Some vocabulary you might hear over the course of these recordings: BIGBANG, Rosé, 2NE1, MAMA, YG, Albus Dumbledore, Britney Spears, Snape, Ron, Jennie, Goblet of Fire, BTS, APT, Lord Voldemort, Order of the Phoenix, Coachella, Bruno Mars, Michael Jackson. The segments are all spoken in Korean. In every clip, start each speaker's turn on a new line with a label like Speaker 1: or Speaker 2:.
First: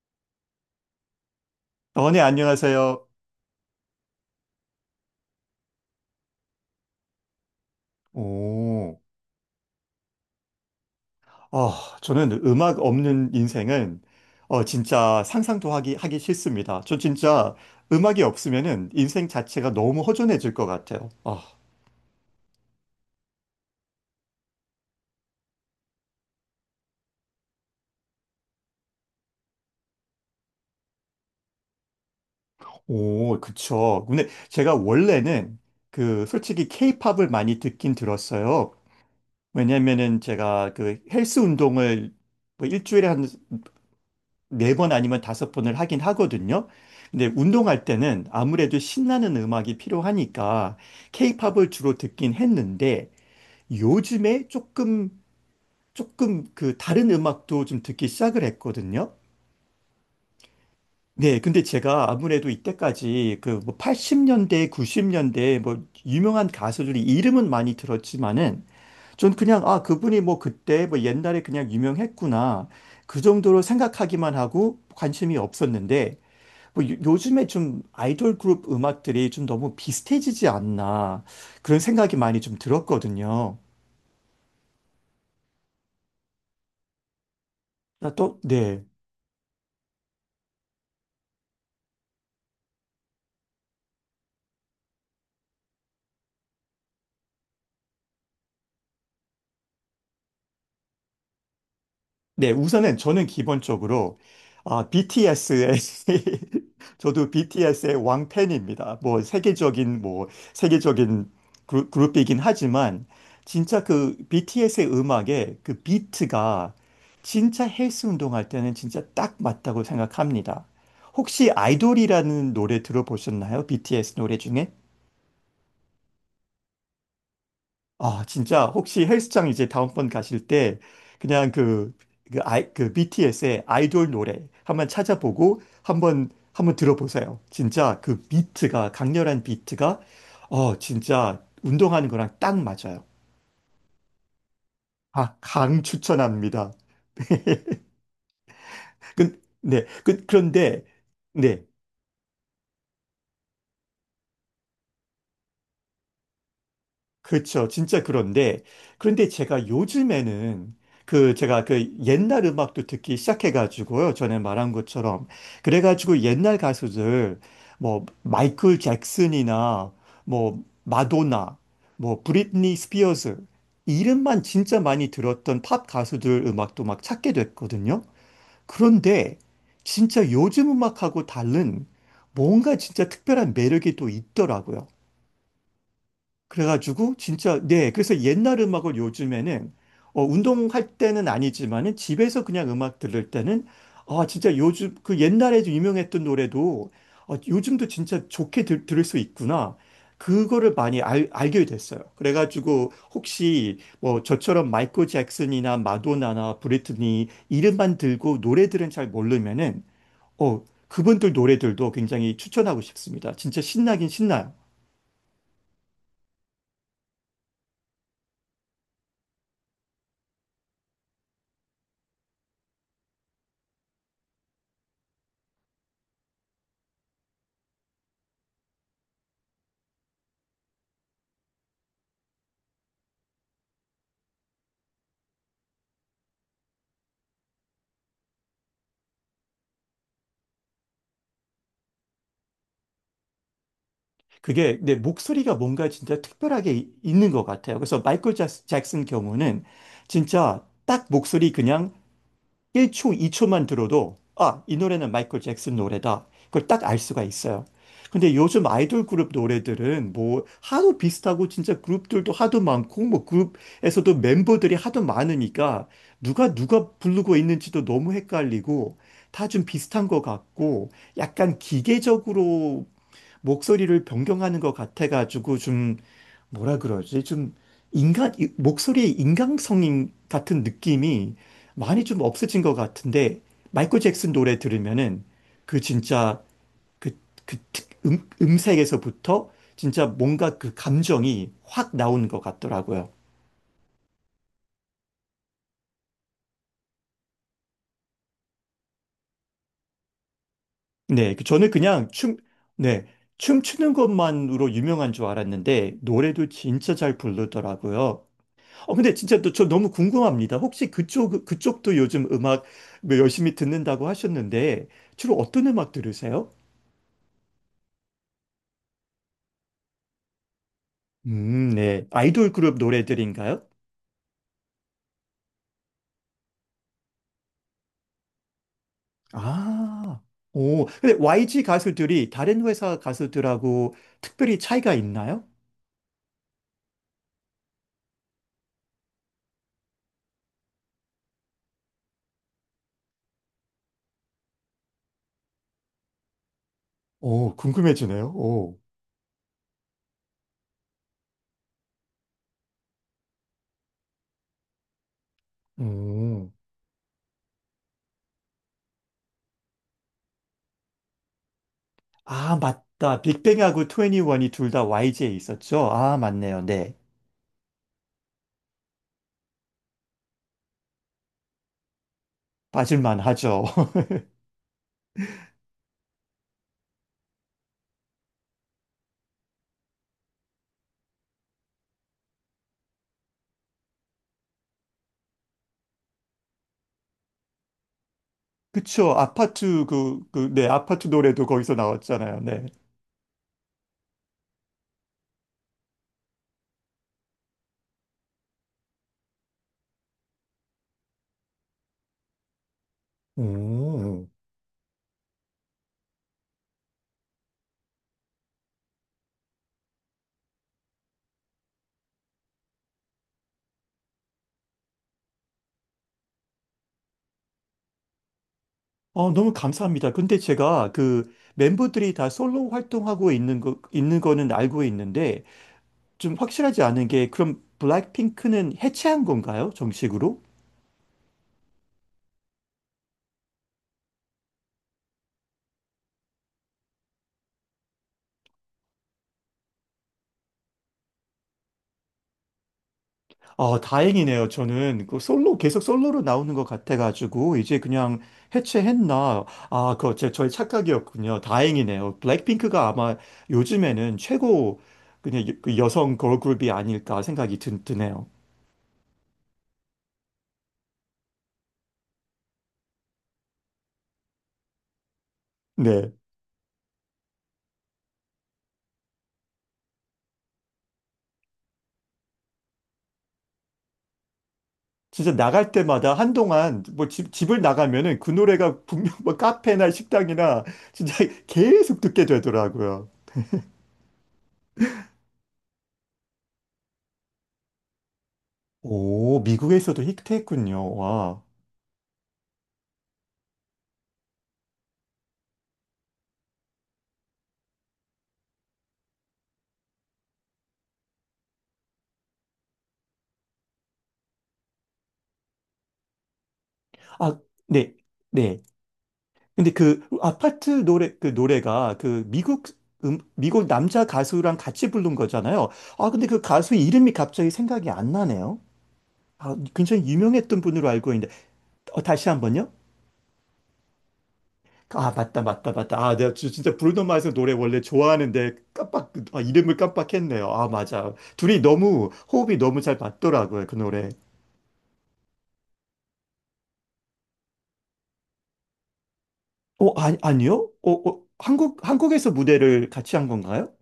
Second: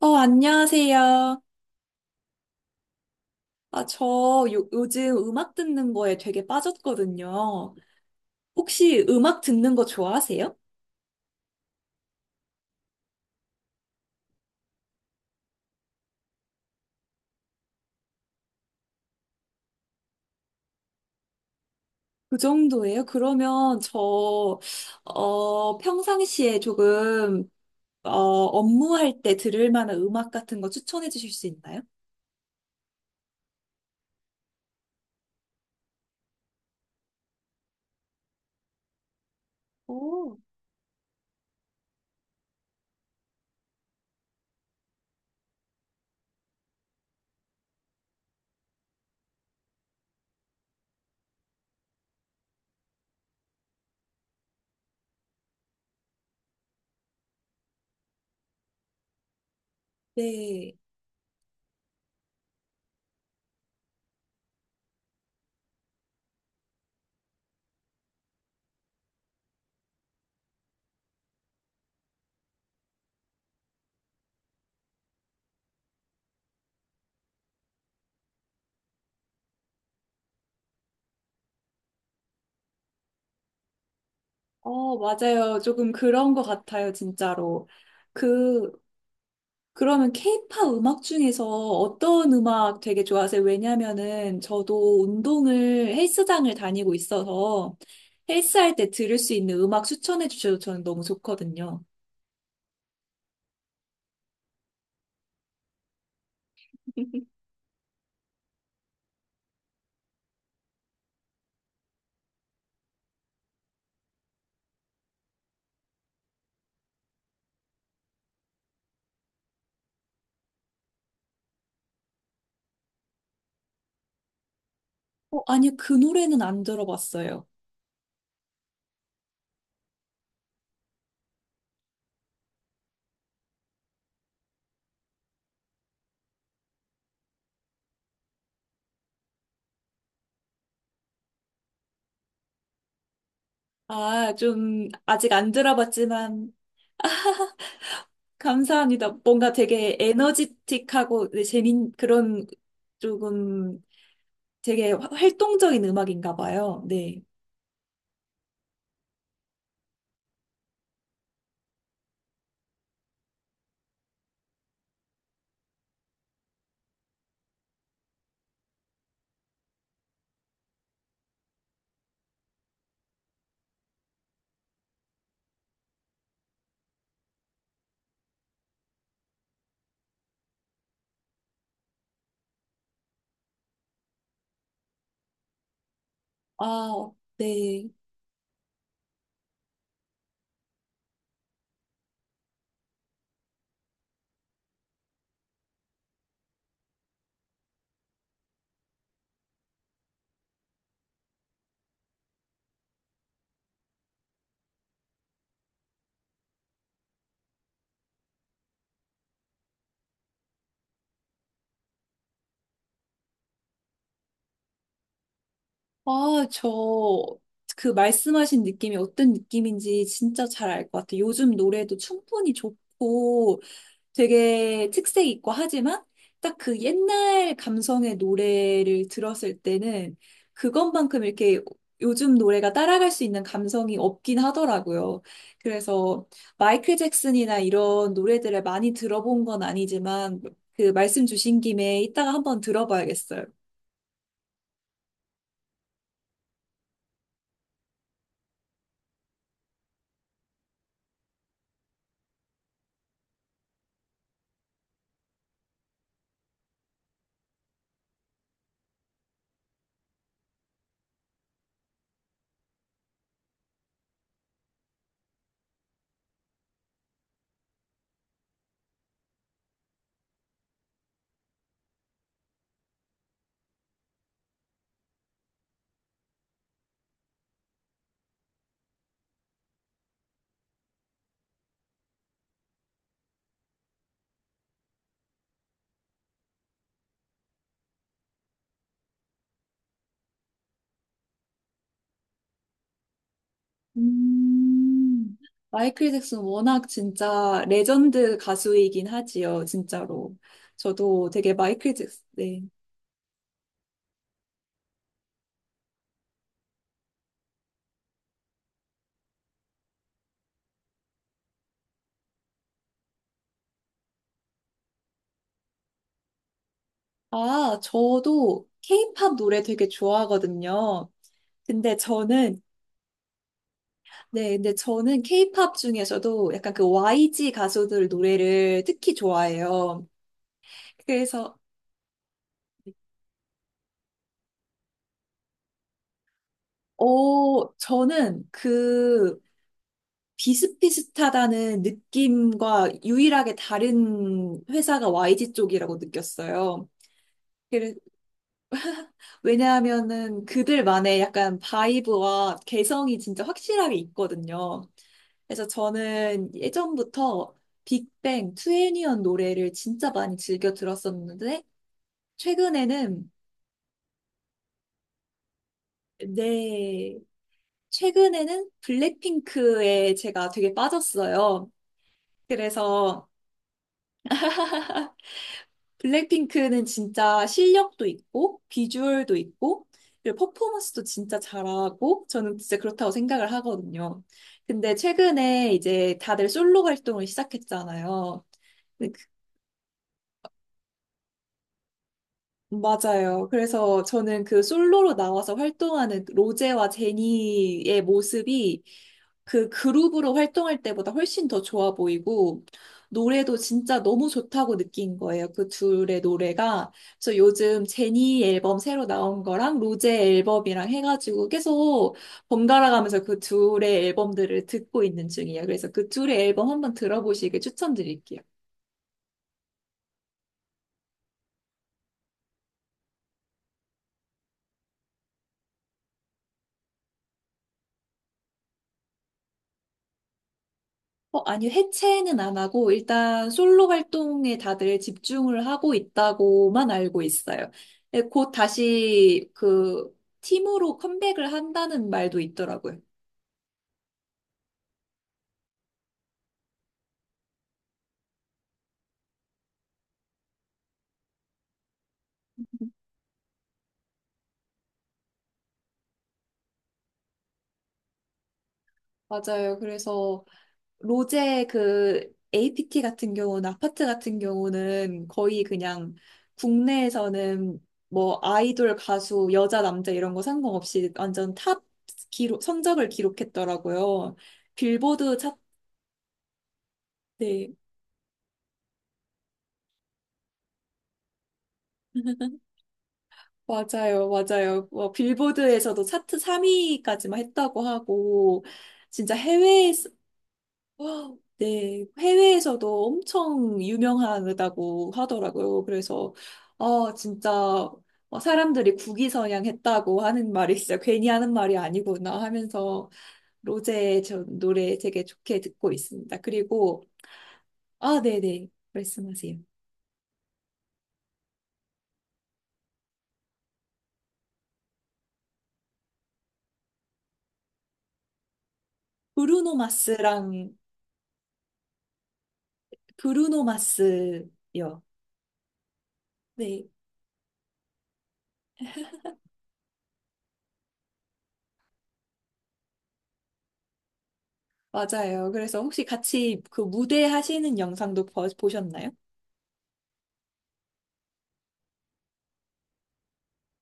Speaker 1: 안녕하세요.
Speaker 2: 네, 안녕하세요.
Speaker 1: 아, 저 요즘 음악 듣는 거에 되게 빠졌거든요.
Speaker 2: 오,
Speaker 1: 혹시 음악 듣는 거 좋아하세요?
Speaker 2: 어, 저는 음악 없는 인생은 진짜 상상도 하기 싫습니다. 저 진짜 음악이 없으면은 인생 자체가 너무 허전해질 것 같아요. 아,
Speaker 1: 그 정도예요? 그러면 평상시에 업무할 때 들을 만한 음악 같은 거 추천해 주실 수 있나요?
Speaker 2: 오, 그쵸. 근데 제가 원래는 그 솔직히 케이팝을 많이 듣긴 들었어요. 왜냐면은
Speaker 1: 오,
Speaker 2: 제가 그 헬스 운동을 뭐 일주일에 한 네 번 아니면 다섯 번을 하긴 하거든요. 근데 운동할 때는 아무래도 신나는 음악이 필요하니까 케이팝을 주로 듣긴 했는데 요즘에 조금 그 다른 음악도 좀 듣기 시작을 했거든요.
Speaker 1: 네.
Speaker 2: 네, 근데 제가 아무래도 이때까지 그뭐 80년대, 90년대 뭐 유명한 가수들이 이름은 많이 들었지만은 전 그냥 아, 그분이 뭐 그때 뭐 옛날에 그냥 유명했구나. 그 정도로 생각하기만 하고 관심이 없었는데 뭐 요즘에 좀 아이돌 그룹 음악들이 좀 너무 비슷해지지 않나 그런 생각이 많이 좀 들었거든요.
Speaker 1: 어, 맞아요. 조금 그런 것 같아요, 진짜로.
Speaker 2: 나 또,
Speaker 1: 그,
Speaker 2: 네.
Speaker 1: 그러면 케이팝 음악 중에서 어떤 음악 되게 좋아하세요? 왜냐면은 저도 운동을 헬스장을 다니고 있어서 헬스할 때 들을 수 있는 음악 추천해 주셔도 저는 너무 좋거든요.
Speaker 2: 네, 우선은 저는 기본적으로 아, BTS의 저도 BTS의 왕팬입니다. 세계적인 그룹이긴 하지만 진짜 그 BTS의 음악에 그 비트가 진짜 헬스 운동할 때는 진짜 딱 맞다고 생각합니다. 혹시 아이돌이라는 노래 들어보셨나요? BTS 노래 중에?
Speaker 1: 어, 아니요, 그 노래는 안 들어봤어요.
Speaker 2: 아, 진짜 혹시 헬스장 이제 다음번 가실 때 그냥 그 BTS의 아이돌 노래 한번 찾아보고 한번 들어보세요. 진짜 그 비트가 강렬한 비트가 진짜 운동하는 거랑 딱 맞아요.
Speaker 1: 아, 좀 아직
Speaker 2: 아,
Speaker 1: 안
Speaker 2: 강
Speaker 1: 들어봤지만
Speaker 2: 추천합니다.
Speaker 1: 감사합니다. 뭔가
Speaker 2: 네.
Speaker 1: 되게
Speaker 2: 그런데
Speaker 1: 에너지틱하고 네,
Speaker 2: 네.
Speaker 1: 재밌 그런 조금 되게 활동적인 음악인가 봐요. 네.
Speaker 2: 그렇죠. 진짜 그런데 제가 요즘에는 그 제가 그 옛날 음악도 듣기 시작해가지고요. 전에 말한 것처럼. 그래가지고 옛날 가수들, 뭐, 마이클 잭슨이나 뭐, 마도나, 뭐, 브리트니 스피어스, 이름만 진짜 많이 들었던 팝 가수들 음악도 막 찾게 됐거든요. 그런데 진짜 요즘 음악하고 다른 뭔가 진짜 특별한 매력이 또 있더라고요.
Speaker 1: 아,
Speaker 2: 그래가지고 진짜
Speaker 1: 네.
Speaker 2: 네, 그래서 옛날 음악을 요즘에는 운동할 때는 아니지만은 집에서 그냥 음악 들을 때는 아, 진짜 요즘 그 옛날에 유명했던 노래도 요즘도 진짜 좋게 들을 수 있구나. 그거를 많이 알게 됐어요. 그래가지고 혹시 뭐 저처럼 마이클 잭슨이나 마돈나나 브리트니 이름만 들고 노래들은 잘 모르면은 어 그분들 노래들도 굉장히 추천하고 싶습니다. 진짜 신나긴 신나요.
Speaker 1: 아, 저, 그 말씀하신 느낌이 어떤 느낌인지 진짜 잘 알 것 같아요. 요즘 노래도 충분히 좋고 되게 특색 있고 하지만 딱 그 옛날 감성의 노래를 들었을 때는 그것만큼 이렇게 요즘 노래가 따라갈 수 있는 감성이 없긴 하더라고요. 그래서 마이클 잭슨이나 이런 노래들을 많이 들어본 건 아니지만 그 말씀 주신 김에 이따가 한번 들어봐야겠어요.
Speaker 2: 그게 내 목소리가 뭔가 진짜 특별하게 있는 것 같아요. 그래서 마이클 잭슨 경우는 진짜 딱 목소리 그냥 1초, 2초만 들어도 아, 이 노래는 마이클 잭슨 노래다. 그걸 딱 알 수가 있어요. 근데 요즘 아이돌 그룹 노래들은 뭐 하도 비슷하고 진짜 그룹들도 하도 많고 뭐 그룹에서도 멤버들이 하도 많으니까 누가 누가 부르고 있는지도 너무 헷갈리고 다 좀 비슷한 것 같고 약간 기계적으로 목소리를 변경하는 것 같아가지고 좀 뭐라 그러지? 좀 인간, 이 목소리의 인간성 같은 느낌이 많이 좀 없어진 것 같은데, 마이클 잭슨 노래 들으면은 그 진짜 그, 그 음색에서부터 진짜 뭔가 그 감정이 확 나오는 것 같더라고요.
Speaker 1: 음, 마이클 잭슨 워낙 진짜 레전드 가수이긴 하지요, 진짜로. 저도
Speaker 2: 네, 그
Speaker 1: 되게
Speaker 2: 저는
Speaker 1: 마이클
Speaker 2: 그냥
Speaker 1: 잭슨, 네.
Speaker 2: 네, 춤추는 것만으로 유명한 줄 알았는데, 노래도 진짜 잘 부르더라고요. 근데 진짜 또 저 너무 궁금합니다. 혹시 그쪽도 요즘 음악 뭐 열심히 듣는다고 하셨는데, 주로 어떤 음악 들으세요?
Speaker 1: 아, 저도 케이팝 노래 되게 좋아하거든요. 근데
Speaker 2: 네. 아이돌
Speaker 1: 저는,
Speaker 2: 그룹 노래들인가요?
Speaker 1: 네, 근데 저는 케이팝 중에서도 약간 그 YG 가수들 노래를 특히 좋아해요.
Speaker 2: 아, 오. 근데
Speaker 1: 그래서,
Speaker 2: YG 가수들이 다른 회사 가수들하고 특별히 차이가 있나요?
Speaker 1: 어, 저는 그 비슷비슷하다는 느낌과 유일하게 다른 회사가 YG 쪽이라고 느꼈어요.
Speaker 2: 오,
Speaker 1: 그래-
Speaker 2: 궁금해지네요. 오.
Speaker 1: 왜냐하면은 그들만의 약간 바이브와 개성이 진짜 확실하게 있거든요. 그래서
Speaker 2: 오.
Speaker 1: 저는 예전부터 빅뱅, 투애니언 노래를 진짜 많이 즐겨 들었었는데,
Speaker 2: 아, 맞다.
Speaker 1: 최근에는,
Speaker 2: 빅뱅하고 트 n 니원이 둘 다 YG에 있었죠? 아, 맞네요. 네.
Speaker 1: 네, 최근에는 블랙핑크에 제가 되게 빠졌어요.
Speaker 2: 빠질만
Speaker 1: 그래서
Speaker 2: 하죠.
Speaker 1: 블랙핑크는 진짜 실력도 있고, 비주얼도 있고, 그리고 퍼포먼스도 진짜 잘하고, 저는 진짜 그렇다고 생각을 하거든요. 근데 최근에 이제 다들 솔로 활동을 시작했잖아요.
Speaker 2: 그쵸. 아파트 네, 아파트 노래도 거기서 나왔잖아요. 네.
Speaker 1: 맞아요. 그래서 저는 그 솔로로 나와서 활동하는 로제와 제니의 모습이 그 그룹으로 활동할 때보다 훨씬 더 좋아 보이고, 노래도 진짜 너무
Speaker 2: 음,
Speaker 1: 좋다고 느낀 거예요. 그 둘의 노래가. 그래서 요즘 제니 앨범 새로 나온 거랑 로제 앨범이랑 해가지고 계속 번갈아가면서 그 둘의 앨범들을 듣고 있는 중이에요. 그래서 그 둘의 앨범 한번 들어보시길 추천드릴게요.
Speaker 2: 너무 감사합니다. 근데 제가 그 멤버들이 다 솔로 활동하고 있는 거는 알고 있는데 좀 확실하지 않은 게 그럼 블랙핑크는 해체한 건가요? 정식으로?
Speaker 1: 어, 아니, 해체는 안 하고, 일단 솔로 활동에 다들 집중을 하고 있다고만 알고 있어요. 네, 곧 다시 그 팀으로 컴백을 한다는 말도 있더라고요.
Speaker 2: 아, 다행이네요. 저는 그 솔로, 계속 솔로로 나오는 것 같아가지고, 이제 그냥 해체했나. 아, 그거 저의 착각이었군요. 다행이네요. 블랙핑크가 아마 요즘에는 최고 그냥 그 여성 걸그룹이 아닐까 생각이 드네요.
Speaker 1: 맞아요. 그래서 로제 그 APT 같은 경우는, 아파트 같은 경우는 거의 그냥
Speaker 2: 네.
Speaker 1: 국내에서는 뭐 아이돌, 가수, 여자, 남자 이런 거 상관없이 완전 탑 기록, 성적을 기록했더라고요.
Speaker 2: 진짜
Speaker 1: 빌보드 차트.
Speaker 2: 나갈 때마다 한동안 뭐 집을
Speaker 1: 네.
Speaker 2: 나가면은 그 노래가 분명 뭐 카페나 식당이나 진짜 계속 듣게 되더라고요.
Speaker 1: 맞아요, 맞아요. 뭐 빌보드에서도 차트 3위까지만 했다고 하고, 진짜
Speaker 2: 오, 미국에서도
Speaker 1: 해외에서,
Speaker 2: 히트했군요.
Speaker 1: 와,
Speaker 2: 와.
Speaker 1: 네, 해외에서도 엄청 유명하다고 하더라고요. 아, 진짜, 어, 사람들이 국위선양 했다고 하는 말이 진짜 괜히 하는 말이 아니구나 하면서, 로제 저 노래 되게 좋게 듣고 있습니다.
Speaker 2: 아, 네.
Speaker 1: 아,
Speaker 2: 네.
Speaker 1: 네네, 말씀하세요.
Speaker 2: 근데 그 아파트 노래 그 노래가 그 미국 남자 가수랑 같이 부른 거잖아요. 아, 근데 그 가수 이름이 갑자기 생각이 안 나네요. 아,
Speaker 1: 브루노
Speaker 2: 굉장히 유명했던
Speaker 1: 마스랑,
Speaker 2: 분으로 알고 있는데 다시 한번요.
Speaker 1: 브루노 마스요.
Speaker 2: 아, 맞다 맞다 맞다. 아, 내가 진짜
Speaker 1: 네.
Speaker 2: 브루노 마스 노래 원래 좋아하는데 깜빡, 아, 이름을 깜빡했네요. 아, 맞아. 둘이 너무 호흡이 너무 잘 맞더라고요. 그 노래.
Speaker 1: 맞아요. 그래서 혹시 같이 그 무대 하시는 영상도 보셨나요?
Speaker 2: 아니 아니요? 한국에서 무대를 같이 한 건가요?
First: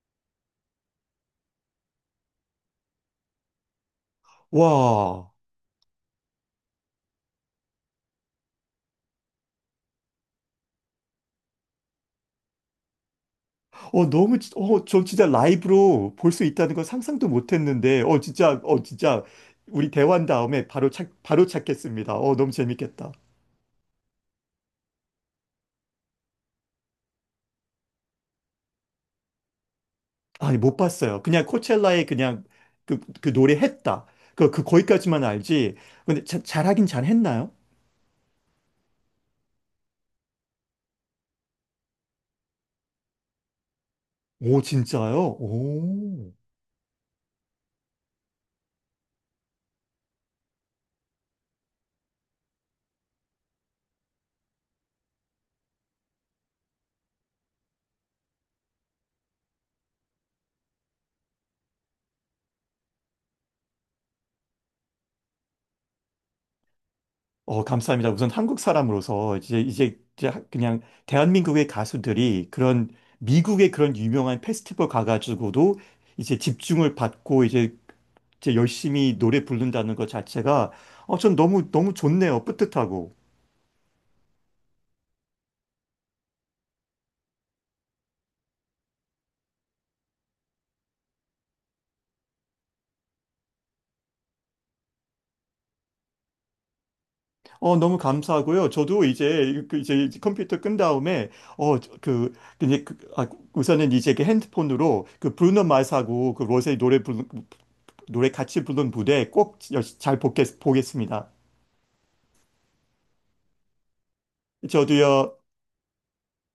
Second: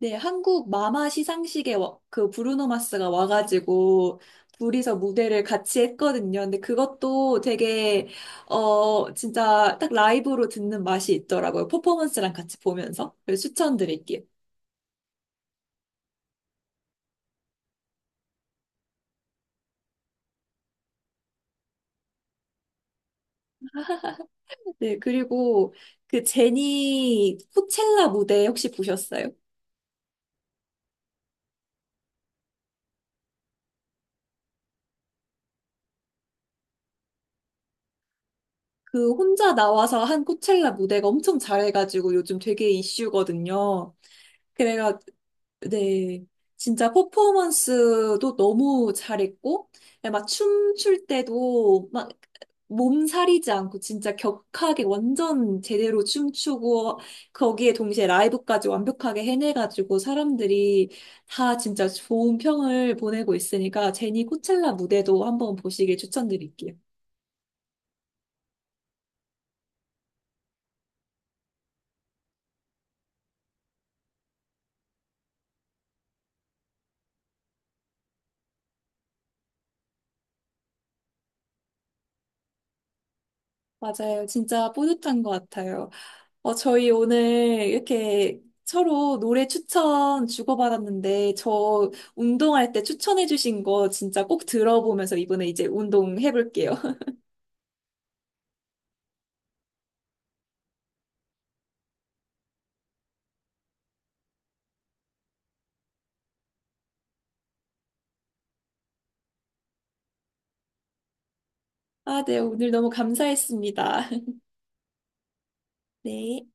Speaker 1: 네, 한국 마마 시상식에 그 브루노 마스가 와가지고 둘이서
Speaker 2: 와.
Speaker 1: 무대를 같이 했거든요. 근데 그것도 되게 어 진짜 딱 라이브로 듣는 맛이 있더라고요. 퍼포먼스랑 같이 보면서. 그래서 추천드릴게요.
Speaker 2: 너무, 저 진짜 라이브로 볼 수 있다는 건 상상도 못 했는데, 진짜, 진짜, 우리 대화한 다음에 바로 찾겠습니다. 너무 재밌겠다.
Speaker 1: 네, 그리고 그 제니 코첼라 무대 혹시 보셨어요?
Speaker 2: 아니, 못 봤어요. 그냥 코첼라에 그냥 그 노래 했다. 거기까지만 알지. 근데 잘하긴 잘했나요?
Speaker 1: 그 혼자 나와서 한 코첼라 무대가 엄청 잘해가지고 요즘 되게 이슈거든요.
Speaker 2: 오,
Speaker 1: 그래가
Speaker 2: 진짜요?
Speaker 1: 네.
Speaker 2: 오.
Speaker 1: 진짜 퍼포먼스도 너무 잘했고, 막 춤출 때도 막 몸살이지 않고 진짜 격하게 완전 제대로 춤추고, 거기에 동시에 라이브까지 완벽하게 해내가지고 사람들이 다 진짜 좋은 평을 보내고 있으니까 제니 코첼라 무대도 한번 보시길 추천드릴게요.
Speaker 2: 감사합니다. 우선 한국 사람으로서 이제 그냥 대한민국의 가수들이 그런 미국의 그런 유명한 페스티벌 가가지고도 이제 집중을 받고 이제 열심히 노래 부른다는 것 자체가 전 너무, 너무 좋네요. 뿌듯하고.
Speaker 1: 맞아요. 진짜 뿌듯한 것 같아요. 저희 오늘 이렇게 서로 노래 추천 주고받았는데, 저 운동할 때 추천해주신 거 진짜 꼭 들어보면서 이번에 이제 운동해볼게요.
Speaker 2: 너무 감사하고요. 저도 이제, 그 이제 컴퓨터 끈 다음에 어, 저- 그, 이제 그, 아, 우선은 이제 그 핸드폰으로 그 브루노 마스하고 그 로제 노래 같이 부른 무대 꼭 잘 보겠습니다.
Speaker 1: 아, 네, 오늘 너무 감사했습니다.
Speaker 2: 저도요,
Speaker 1: 네.